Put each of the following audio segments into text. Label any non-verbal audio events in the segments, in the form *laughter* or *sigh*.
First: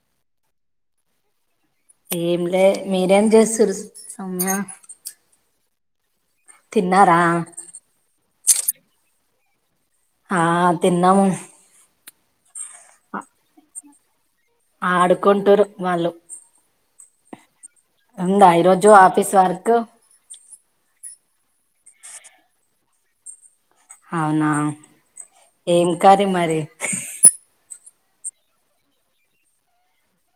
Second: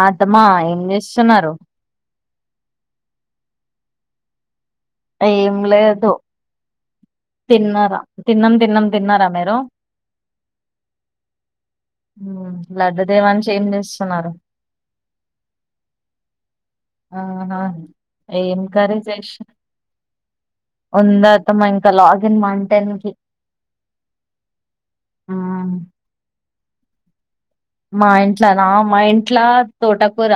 అ తమ్మా ఏం చేస్తున్నారు ఏమ్ లె మీరేం జెస్తుర్రు సౌమ్య ఏం లేదు తిన్నారా? తిన్నారా తిన్నాం తిన్నాం తిన్నారా మీరు? ఆ తిన్నాము లడ్డు దేవాన్ష్ చెస్తున్నారు ఏం చేస్తున్నారు? ఆడుకుంటు రు వాళ్ళు ఆహా ఉందా ఏం ఈరోజు కర్రి ఆఫీస్ జేషి వర్క్ ఉందతమా ఇంకా లాగిన్ వన్ టెన్ కి అవునా మ్మ్. ఏం కరి మరి మా ఇంట్ల నా మా ఇంట్ల తోటకూర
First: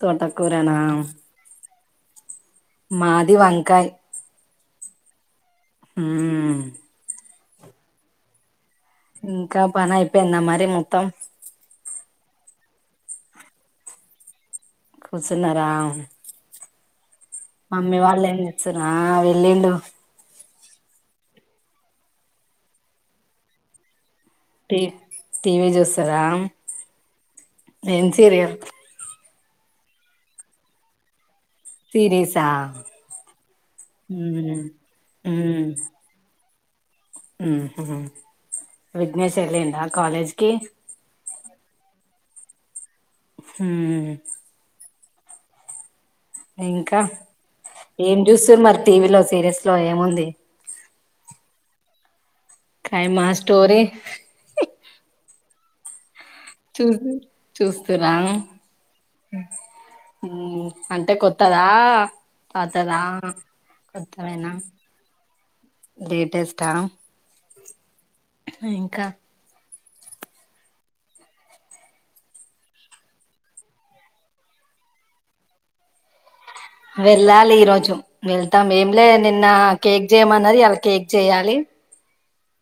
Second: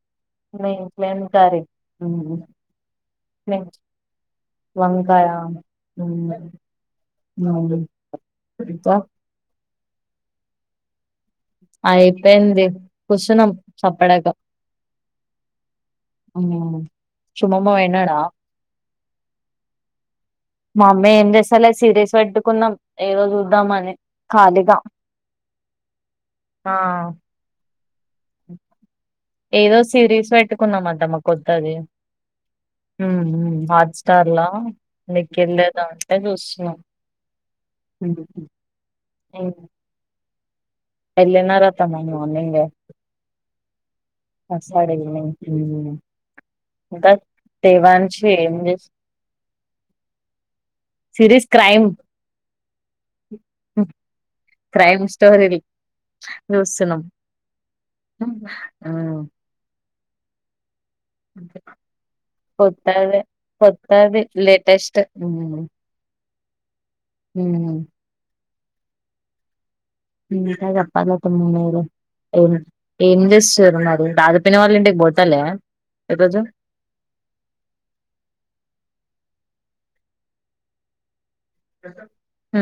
తోటకూరనా మినిట్లేమ్ కరి మాది వంకాయ్ వంకాయ హ్మ్ అం ఇంకా పని అయిపోయింద మరి మొత్తం అయిపోయింది కూర్చున్నాం చప్పడాక కూర్చున్నరా సుమమ్మ మమ్మీ పోయినాడా వాళ్ళు ఏం తెచ్చిన వెళ్ళిండు మా అమ్మీ ఏం చేస్తా లే సీరియల్స్ పెట్టుకున్నాం ఏదో చూద్దామ అని కాలిగా టీ టీవీ ఆ ఎన్సీరియర్ ఏదో సిరీస్ పెట్టుకున్నాం అంటమ్ మా కొత్తది సిరీసా హాట్స్టార్ లా ఉమ్ నీకెళ్ళదా అంటే చూస్తా విఘ్నేశలిడా కాలేజ్కి ఏళ్ళినారు అత్తమ్మ మార్నింగ్ ఉమ్ కస్తాడ *inaudible* ఇంకా ఏం చూస్తురు మరి టీవీలో సీరియల్స్ లో ఏముంది సిరీస్ క్రైమ్ క్రైమ్ ఆ స్టోరీ క్రైమ్ స్టోరీ చూ చూస్తుర అంటే కొత్తదా పాతదా కొత్తద కొత్తది కొత్తవేనా లేేటెస్ట్ లేటెస్టా ఉమ్ ఇంకా ఇంకా చేపలీ అత్తమ్మ మీరే ఏం ఏం చేస్తురు మరి బధపోయిన వాళ్ళు ఇంటికి పోతలే ఈ రోజు వెళ్ళాలి ఈ రోజు వెళ్తాం ఏం లేదు నిన్న కేక్ చేయమన్నది అలా కేక్ చేయాలి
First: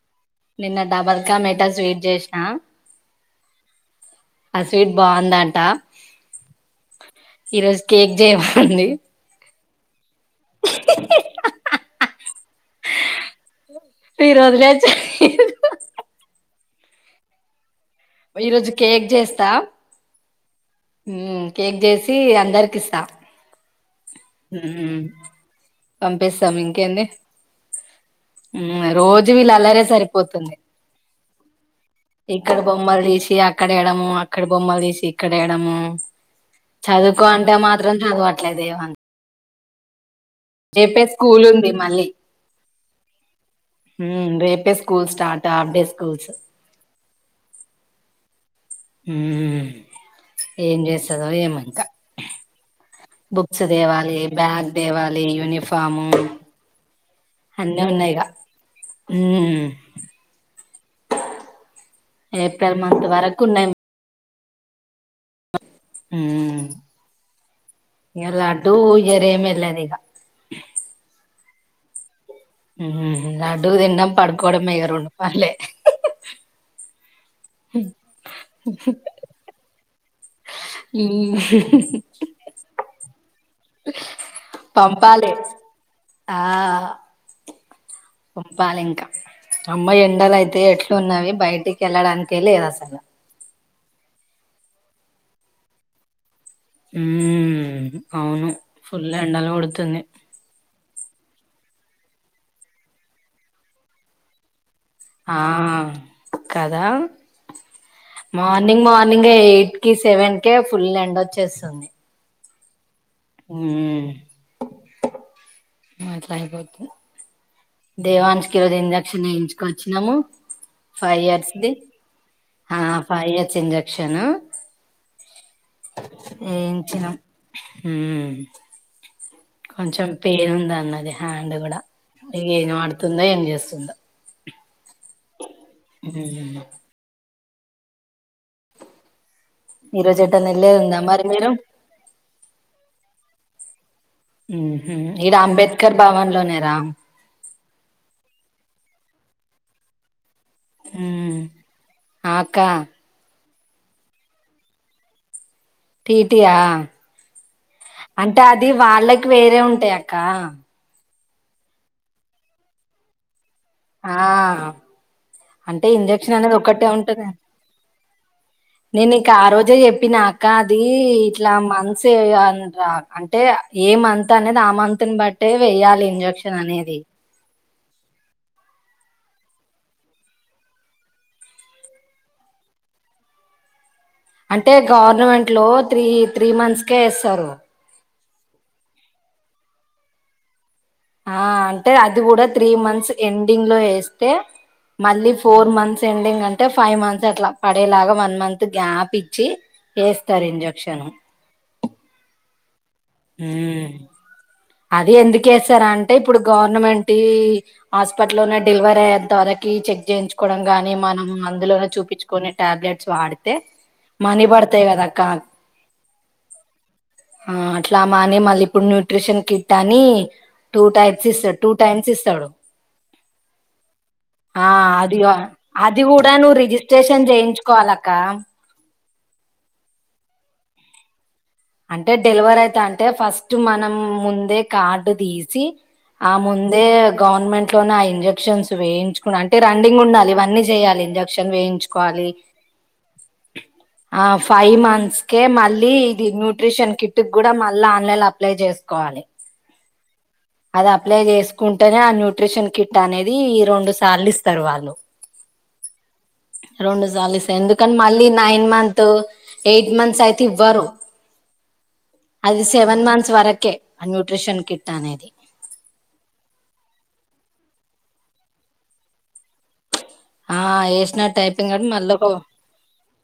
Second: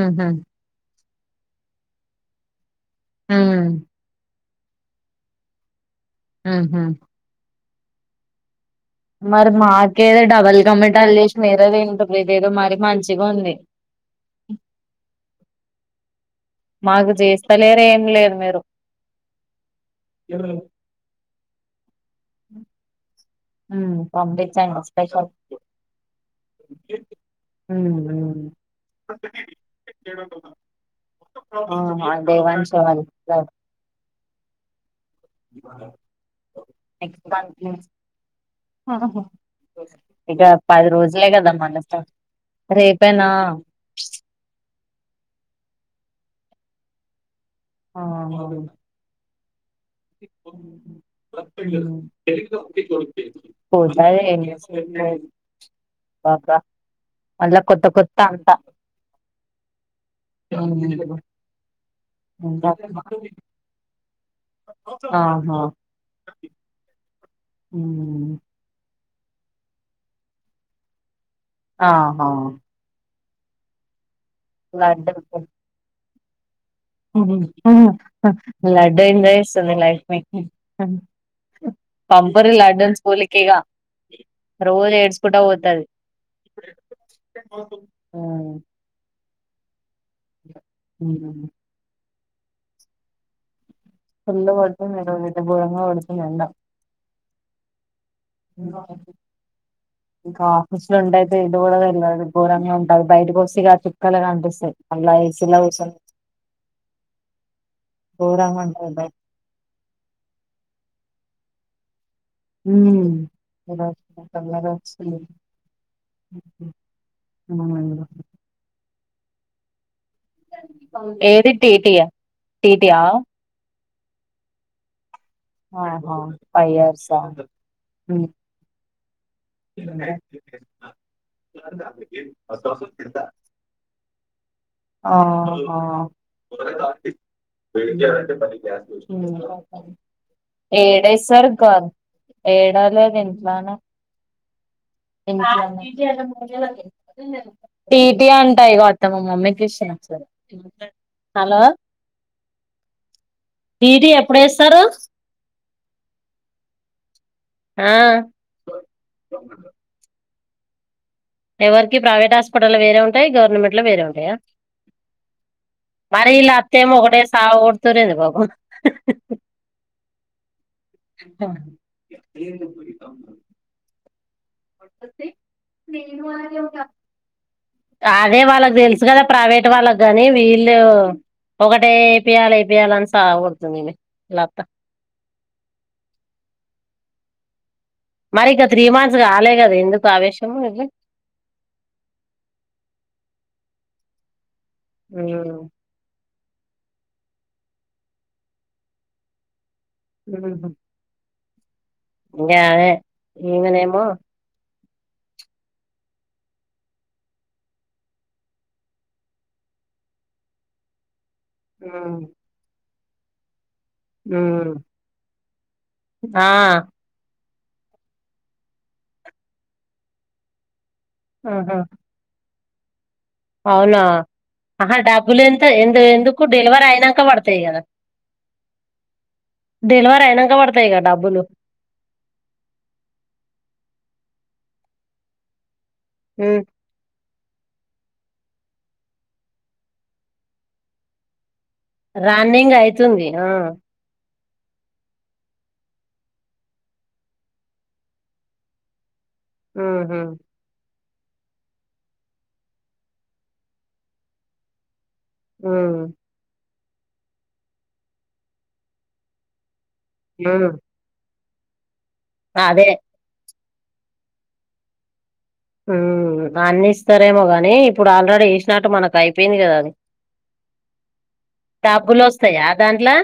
ఉహు నిన్న డబర్ కామెటా స్వీట్ చేసిన ఆ ఆ స్వీట్ బాగుందాంట ఆ హమ్ ఈ రోజు కేక్ చేయమంది ఏదేదో డబల్ కమ్మటి అల్ చేసి మీరద ఏంత ప్రతి ఏదో మరి మంచిగా ఉంది *inaudible* మీరు వదిలేస్తే మాకు చేస్తలేరు లేదు మీరు ఈరోజు కేక్ చేస్తా కేక్ చేస్తా అందరికిస్తా ఉమ్ పంపించండి స్పెషల్ పంపిస్తాం ఇంకేంది ఉమ్ ఉమ్ రోజు వీళ్ళ అల్లరే సరిపోతుంది ఆహా ఇక్కడ దేవాన్ష్ వాళ్ళ బొమ్మలు తీసి అక్కడ వెేడము అక్కడ బొమ్మలు తీసి ఇక్కడ వేయడము నెక్స్ట్ చదువుకో అంటే మంత్ నుంచి మాత్రం చదవట్లేలేదు ఆహా. ఇక పది రోజులే స్కూల్ కద ఉంది మళ్ళీ రేపేనా రేపే స్కూల్ స్టార్ట్ హాఫ్దే స్కూల్స్ ఆ ఉమ్ ఏం చేసదో ఏమో ఇంకా ఉమ్ బుక్స్ పోతే దేవాలి బ్యాగ్ వాలి యూనిఫాము పాప మళ్ళా అన్నే కొత్త ఉన్నా కొత్త ఇగ హ ఉమ్ ఏప్రిల్ మంత్ వరకు ఉన్నాయి ఆహా ఇగ ఉమ్ లడ్డు వేరే ఏం లేదుగా ఆహా లడ్డూ తినడం పడుకోవడమే రెండు లడ్డు పనులే ఆ లడ్డూ ఏం చేస్తుందీ *unintelligible* పంపరీ లడ్డు నీ స్కూలికి ఇగా రోజు పంపాలి ఏడ్చుకుంటా పోతది ఆ చెప్పాలి ఇంకా అమ్మ ఎండలు అయితే ఎట్లు ఉన్నవి బయటికి ఎళ్ళడానికే లేదు అసలు ఫుల్ పెడుతుంది ఘోరంగా పెడుతుంది ఎండ ఉమ్మ్ ఇంకా ఆఫీస్ లో ఉండే *unintelligible* గోరంగా ఉంటాది బయట కి వస్తే చుక్కలు కపిస్తయీ ఆ కదా ఘోరంగా ఉంటది మార్నింగ్ బయట మార్నింగ్ ఎయిట్ కి సెవెన్ కి ఫుల్ ఎండ వచ్చేస్తుంది ఉమ్ ఈరోజు తోందర వచ్చింది మాట్లాయిపోతుంది దేవాన్ష్ కి ఈ రోజు ఇంజక్షన్ వేయింకొచ్చ నము ఫైవ్ ఏది ఇయర్స్దిి టీటీయా టీటీయా ఫైవ్ ఇయర్స్ *unintelligible* క్షణ ఆహా ఫైవ్ ఏడ్చా ఇయర్స్ ఆ ఊమ్ కొంచెం పెయిన్ ఉంద అన్నది హ్యాండ్ కూడా ఏం ఆడుతుందో ఏం చేస్తుందో ఆహా ఈ రోజు ఎటన్నా వెళ్ళేది ఉందా ఏడే మరి మీరు సారు కాదు ఏడ లేదు ఇంట్లోనే ఉహు ఈడ అంబేద్కర్ భవన్ లోనేరా టీటీ అంటా ఇగో తమ మమ్మీ కి ఇస్తునాను సార్ ఉమ్ అక్క టీటీ ఎప్పుడు వేస్తారు టీటీయా ఆ అంటే అది వాళ్ళకి వేరే ఉంటాయి అక్క ఎవరికి ప్రైవేట్ హాస్పిటల్ వేరే ఉంటాయి గవర్నమెంట్ లో వేరే ఆ ఉంటాయా అంటే మరి ఇంజక్షన్ వీళ్ల అనేది అత్త ఏమో ఒకటే ఉంటది సావ కొడుతుంది బాబు నేను నీకు ఆ రోజే చెప్పినా అక్క అది ఇట్లా మంత్స్ ఎయ్యాలి రా అంటే ఏ మంత్ అనేది ఆ మంత్ని బట్టే ఎయ్యాలి ఇంజక్షన్ అనేది అదే వాళ్ళకి తెలుసు కదా ప్రైవేట్ వాళ్ళకు కాని వీళ్ళు ఒకటే ఏపియాలి ఏపియాలని సావకొడుతుందీ ఈమె వీళ్ళ అత్త అంటే గవర్నమెంట్ లో త్రీ త్రీ మంత్స్కే ఏస్తారు మరి ఇక త్రీ మంత్స్ కాలే కదా ఎందుకు ఆవేశము ఆ అంటే అది కూడా త్రీ మంత్స్ ఎండింగ్ లో వేస్తే మళ్ళీ ఫోర్ మంత్స్ ఎండింగ్ అంటే అంటే ఫైవ్ మంత్స్ అట్లా పడేలాగా వన్ మంత్ గ్యాప్ ఇచ్చి ఏస్తారు ఇంజెక్షన్ ఏ అదే ఇంగనేమో అది ఎందుకు ఏస్తారా అంటే ఇప్పుడు గవర్నమెంట్ హాస్పిటల్నే డెలివరీ అయ్యేంత అ టీ చెక్ చేయించుకోవడం గాని మనం అందులోనే చూపించుకునే టాబ్లెట్స్ వాడితే మనీ పడతాయి కదాక్క ఆ ఆ అట్లా మా అనే మళ్ళీ ఇప్పుడు న్యూట్రిషన్ కిట్ అని టూ టైమ్స్ ఇస్తాడు టూ ఆహా టైమ్స్ ఇస్తాడు అవునా ఆ ఆహా అది డబ్బులు ఎంత ఎందు అది కూడా ఎందుకు నువ్వు డెలివరీ అయినాక రిజిస్ట్రేషన్ పడతాయి కదా చేయించుకోవాలక్క డెలివర్ అయినాక పడతాయి కదా డబ్బులు అంటే డెలివర్ అయిత అంటే ఫస్ట్ మనం ముందే కార్డు తీసి ఆ ముందే గవర్నమెంట్ లోనే అయింది ఇంజెక్షన్స్ వేయిుకు అంటే రన్నింగ్ ఉండాలి ఇవన్న చేయాల ఇంజెక్షన్ వేయి చు కోవాలి రన్నింగ్ అయితుంది ఆ ఆఫ్ ఫైవ్ మంత్స్కే మళ్ళీ ఇది న్యూట్రిషన్ కిట్ కూడా మళ్ళీ ఆన్లైన్ అప్లై చేసుకోవాలి ఆహా అ అప్లై చేసుకుంటేనే ఆ న్యూట్రిషన్ కిట్ అనేది రెండు సార్లు ఇస్తారు వాళ్ళు ఊ రెండు సలు ఇస ఎందుకని మళ్ళీ నైన్ మంత్ ఎయిట్ మంత్స్ అయితే ఉమ్. ఇవ్వరు అది అదే సెవెన్ మంత్స్ వరకే న్యూట్రిషన్ కిట్ అనేది ఉ అన్ని ఇస్తారేమో గాని ఇప్పుడు ఆల్రెడీ ఏసినట్టు మనకు అయిపోయింది కదా అది ఆ వేసినడు టైపింగ్ అండి మళ్ళ డబ్బులు వస్తాయా దాంట్లో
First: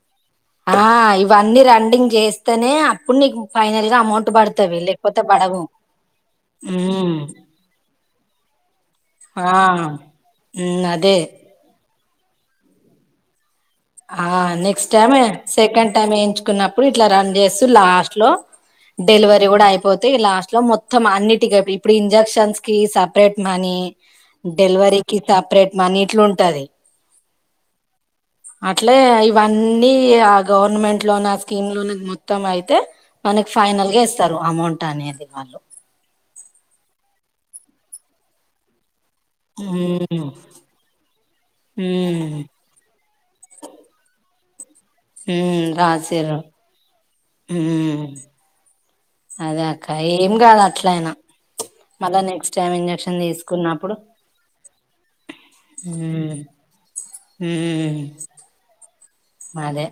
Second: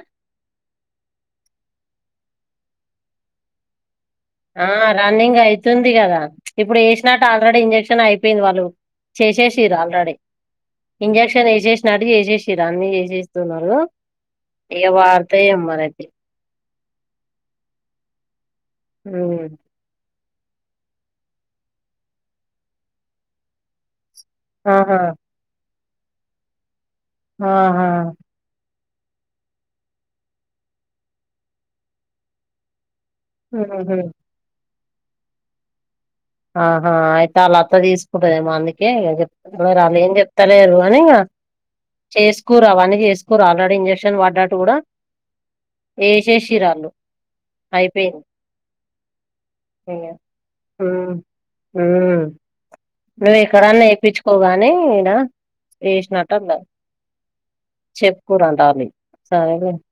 ఆ ఇవన్నీ రండింగ్ చేస్తేనే అప్పుడు నీకు ఫైనల్ గా అమౌంట్ ఆ పడతవి లేకపోతే రన్నింగ్ పడవు అయితుంది కదా ఇప్పుడు ఉమ్ వేసినట్టు ఆల్రెడీ ఇంజెక్షన్ అయిపోయింది వాళ్ళు ఆ చేసేసిరా ఆల్రెడీ ఉమ్ అదే ఇంజక్షన్ ఏ చేసినట్టు చేససిరా అన్న చేససి ఆ నెక్స్ట్ టైమ్ సెకండ్ మరైతే టైమ్ వేయించుకున్న ఇప్పుడు ఇట్లా రన్ చేస్తూ లాస్ట్ లో డెలివరీ కూడా అయిపోతే లాస్ట్ లో మొత్తం అన్నిటిక ఇప్పుడు ఇంజెక్షన్స్ కి సపరేట్ మనీ ఆహా డెలివరీకి సపరేట్ మనీ ఇట్లు ఉంటది ఆహా అట్లే ఇవన్నీ ఆ గవర్నమెంట్ లోని ఆ స్కీమ్ లోని మొత్తం అయితే మనకి ఉహు. ఫైనల్గా ఎస్తారు అమౌంట్ అనేది వాళ్ళు ఆహా అయితే అలా అత్త తీసుకుంటదేమో అందుక రాల్లు ఏం ఉమ్ చెప్తాలేరు అని ఉమ్ చేస్కోరు అవన్నీ చేస్కోరు ఆల్రెడీ ఇంజెక్షన్ పడ్డా మ్ రామ్ చరణ్ ఆళ్ళు మ్ అయిపోయింది అదే అక్క ఏం కాదు అట్లయినా ఉ మళ్ళా నెక్స్ట్ టైం ఇంజక్షన్ నువ్వు ఎకరన్న తీసుకున్నప్పుడు వేప్పించుకోగాని ఇడ ఎసినట్టు అన్న మ్ సరేలే మాదే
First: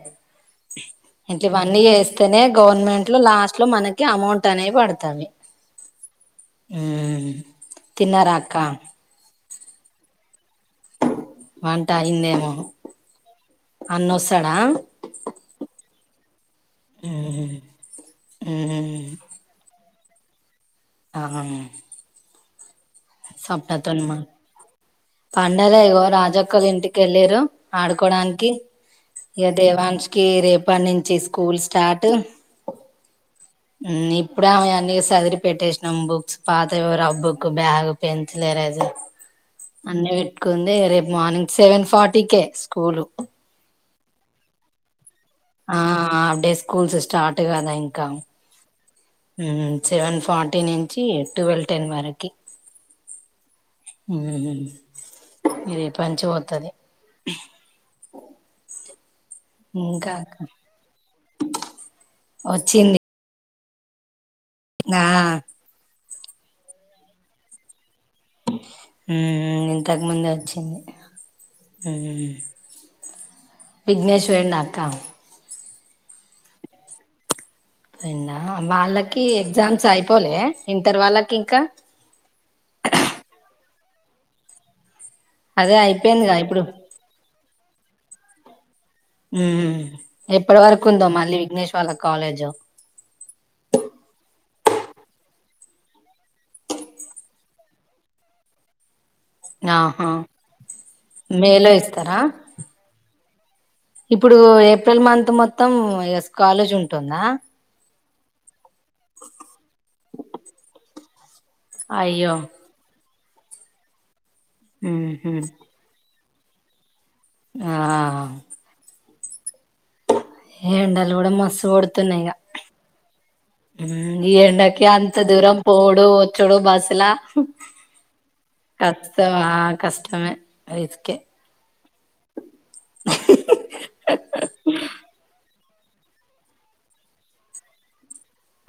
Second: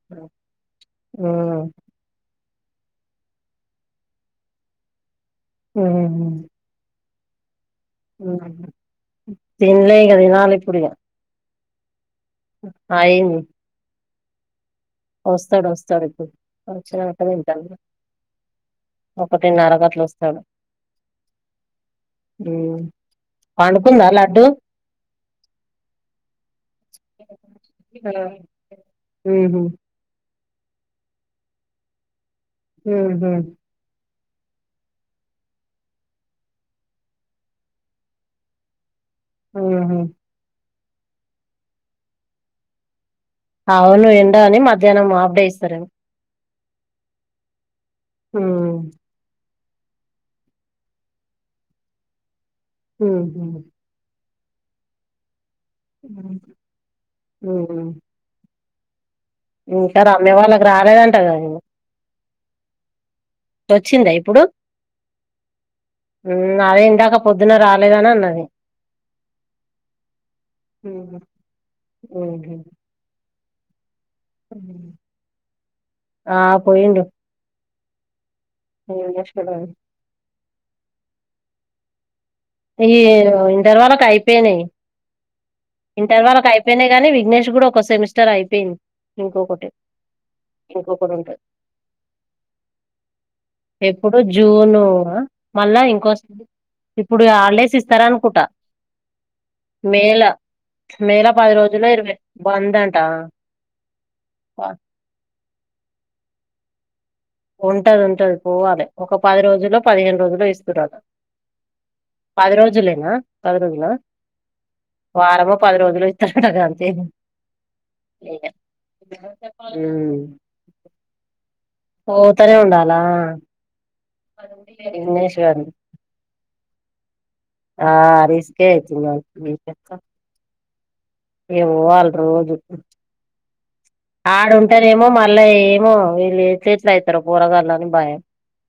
ఉమ్ ఇంట్లఇవ్వన్నీ జేస్తేనే గవర్నమెంట్ లో లాస్ట్ లో మనకి అమౌంట్ అనేవి పడతాంది ఊహ్మ్ తిన్నరాక్క తిన్లే ఇగ తినాలి ఇప్పుడు ఇగ వంట అయిందేమో అన్నొస్తడా వోస్తడు వోస్టడీప్పుడు వచ్చినంక ఉమ్ దింటమ్ ఇగ ఒకటిన్న అరగట్లు వస్తడు అ. ఊ పండు కుందా లడ్డు పండలే ఇగో రాజక్కొల్లా ఇంటికి వెళ్ళిర్రు ఆ ఆడుకోవడానికి ఇక ఉహు దే మాంషి కి రేపటి నుంచి స్కూల్ స్టార్ట్ ఊ హు హు ఇప్ ఇప్పుడే ఆమె అన్న సదిరి పెట్టేసినాం బుక్స్ పాత రబ్బుక్ బ్యాగ్ పెన్సిల్ ఏరైజర్ ఉహు అన్ని పెట్టుకుంది రేపు మార్నింగ్ సెవెన్ ఫార్టీకే స్కూల్ అవును ఎండ అని మధ్యాహ్నం ఆప్డే ఆ ఇస్తరని హాఫ్ డే స్కూల్స్ స్టార్ట్ గదా ఊ సెవెన్ ఫార్టీ నుంచి ట్వెల్వ్ టెన్ వరకి ఊ హు హ్మ్ హు ఇది పంచమి వత్తది ఇంక రమ్య వాళ్ళకి రాలేదంటగ నువు వచ్చింది వచ్చిండా ఇప్పుడు ఆ అదే ఇందాక పొద్దున రా హ్మ్ హు ఇంతకు ముందే వచ్చింది హ్మ్ హు ఉహు విఘ్నేష్ పోయిండా అక్క ఆ పోయిండు పోయిండా వాళ్ళకి విఘ్నేశ్‌గూడా ఎగ్జామ్స్ అయిపోలే ఇంటర్ వాళ్ళకి ఇంకా ఈ ఇంటర్ వాళ్ళకు అయిపోయినాయి అదే ఇంటర్ అయిపోయిందిగా వాళ్ళకు ఇప్పుడు అయిపోయినాయి గాని విఘ్నేష్ కుడ ఒక సెమిస్టర్ అయిపోయింది ఇంకొకటి హ్మ్ హు ఎప్పటి వరకు ఉందో ఇంకొకటి మళ్ళీ ఉంటది విఘ్నేష్ వాళ్ళ కాలేజు ఎప్పుడు జూన్ అవునా మళ్ళా ఇంకోస్తది ఇప్పుడు ఆల్డేస్ ఇస్తారా అనుకుంట ఆహా మేల మేల పది మేలో రోజులో ఇరవై ఇస్తారా బందంట అ ఇప్పుడు ఏప్రిల్ మంత్ మొత్తం ఇగ కాలేజ్ ఉంటుందా ఉంటది ఉంటది పోవాలె ఒక పది రోజులో పదిహేను రోజులో ఇస్తూరటా అయ్యో పది రోజులేనా పది రోజులా మ్మ్ హ్మ్ వారమొ పది రోజులో అడ గంతే ఆ ఆ ఆ నిన్నట్లేక్క ఎండాలు కూడా మస్సు కొడ్ పోతనే ఉండాలా ఈ ఎండాకి అంత దినేష్ దూరం గారు పోవుడు వచ్చుడు బస్ లా ఆ రిస్కే అయితుంది కష్టమా వాళ్లకి కష్టమే ఏరికే ఏమో అడుంటనెమో మళ్ళా ఏమో వీళ్ళు ఎట్ల ఎట్ల అయితారు పోరగాళ్ళని భయం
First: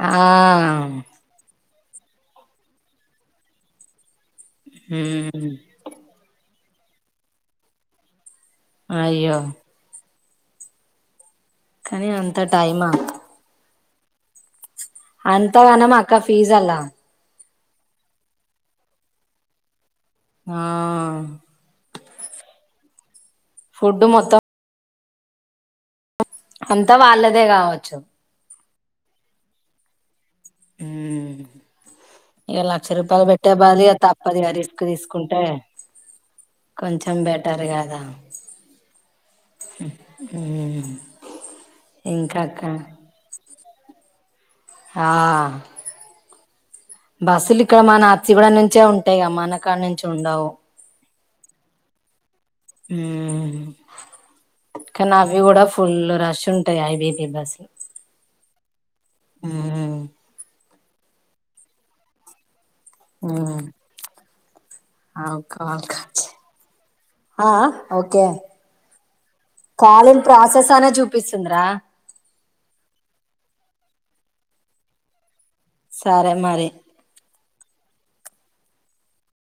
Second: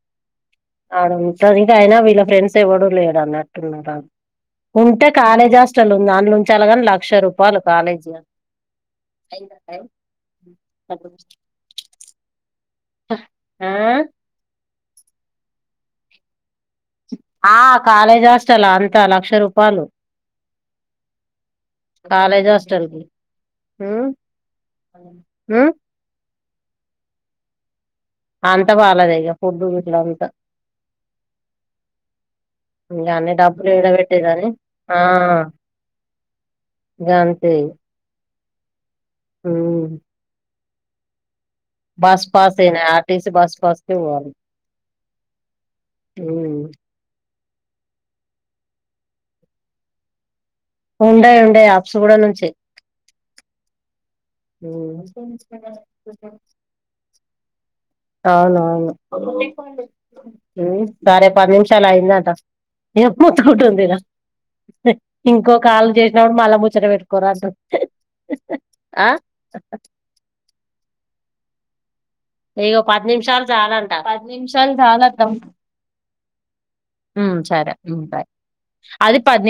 ఆ ఆడుంటది అయినా వీళ్ళ ఫ్రెండ్స్ ఎవడు లేడు అన్నట్టున్నారు ఉంటే ఉమ్ కాలేజ్ హాస్టల్ ఉంది దాలో ఉంచాలా గని లక్ష రూపాయలు కాలేజీలా అయ్యో అ కనీ అంత టైమా ఆ అంతగనం అక్క ఫీజ్ అల్లా ఆ కాలేజ్ హాస్టల్లా అంత లక్ష రూపాలు ఆ కాలేజ్ హస్టల్ ఇప్పుడు ఫుడ్ మొత్తం మ్మ్ అంతా వాళ్ళదే కావచ్చు అంత వాళ్లదే ఇగ ఫుడ్ గిట్ల అంత మ్మ్ ఇగ లక్ష ఇంగ రూపాయలు అన్ని పెట్టే డబ్బులు బదులు ఏడ ఇగ తప్పదు పెట్టేదని ఇగ రిస్క్ ఆ తీసుకుంటే కొంచెం గంతే బెటర్ గదా ఉమ్ హ్మ్ ఉహు బస్ పాస్ ఏనే ఆర్టీసీ బస్ పాస్ కె పోవాలి హా మ్మ్ బస్సులు ఇక్కడ మన హబ్సిగూడం నుంచే ఉంటాయి గ మనకాడ్ నుంచి ఉండవు ఉండయి ఉండయి హబ్సిగూడం నుంచి ఉమ్ కానీ అవి కుడా ఫుల్ రష్ ఉంటాయి ఐ వి బి బస్లు అవునవును హ్మ్ సరే పది నిమిషాలు అయిందట నే *unintelligible* పొత్తుకుంటుంది ఇడా ఆ కాకా మళ్ళా ముచ్చట పెట్టుకోరా ఆ అంటు ఓకే ఆ కాలింగ్ ప్రాసెస్ అనే చూపిస్తుందిరా ఇగో పది నిమిషాలు జాలంటా పది నిమిషాలు జాలంత సరే మరి మ్మ్ సరే మ్మ్ బాయ్ అది పది నిం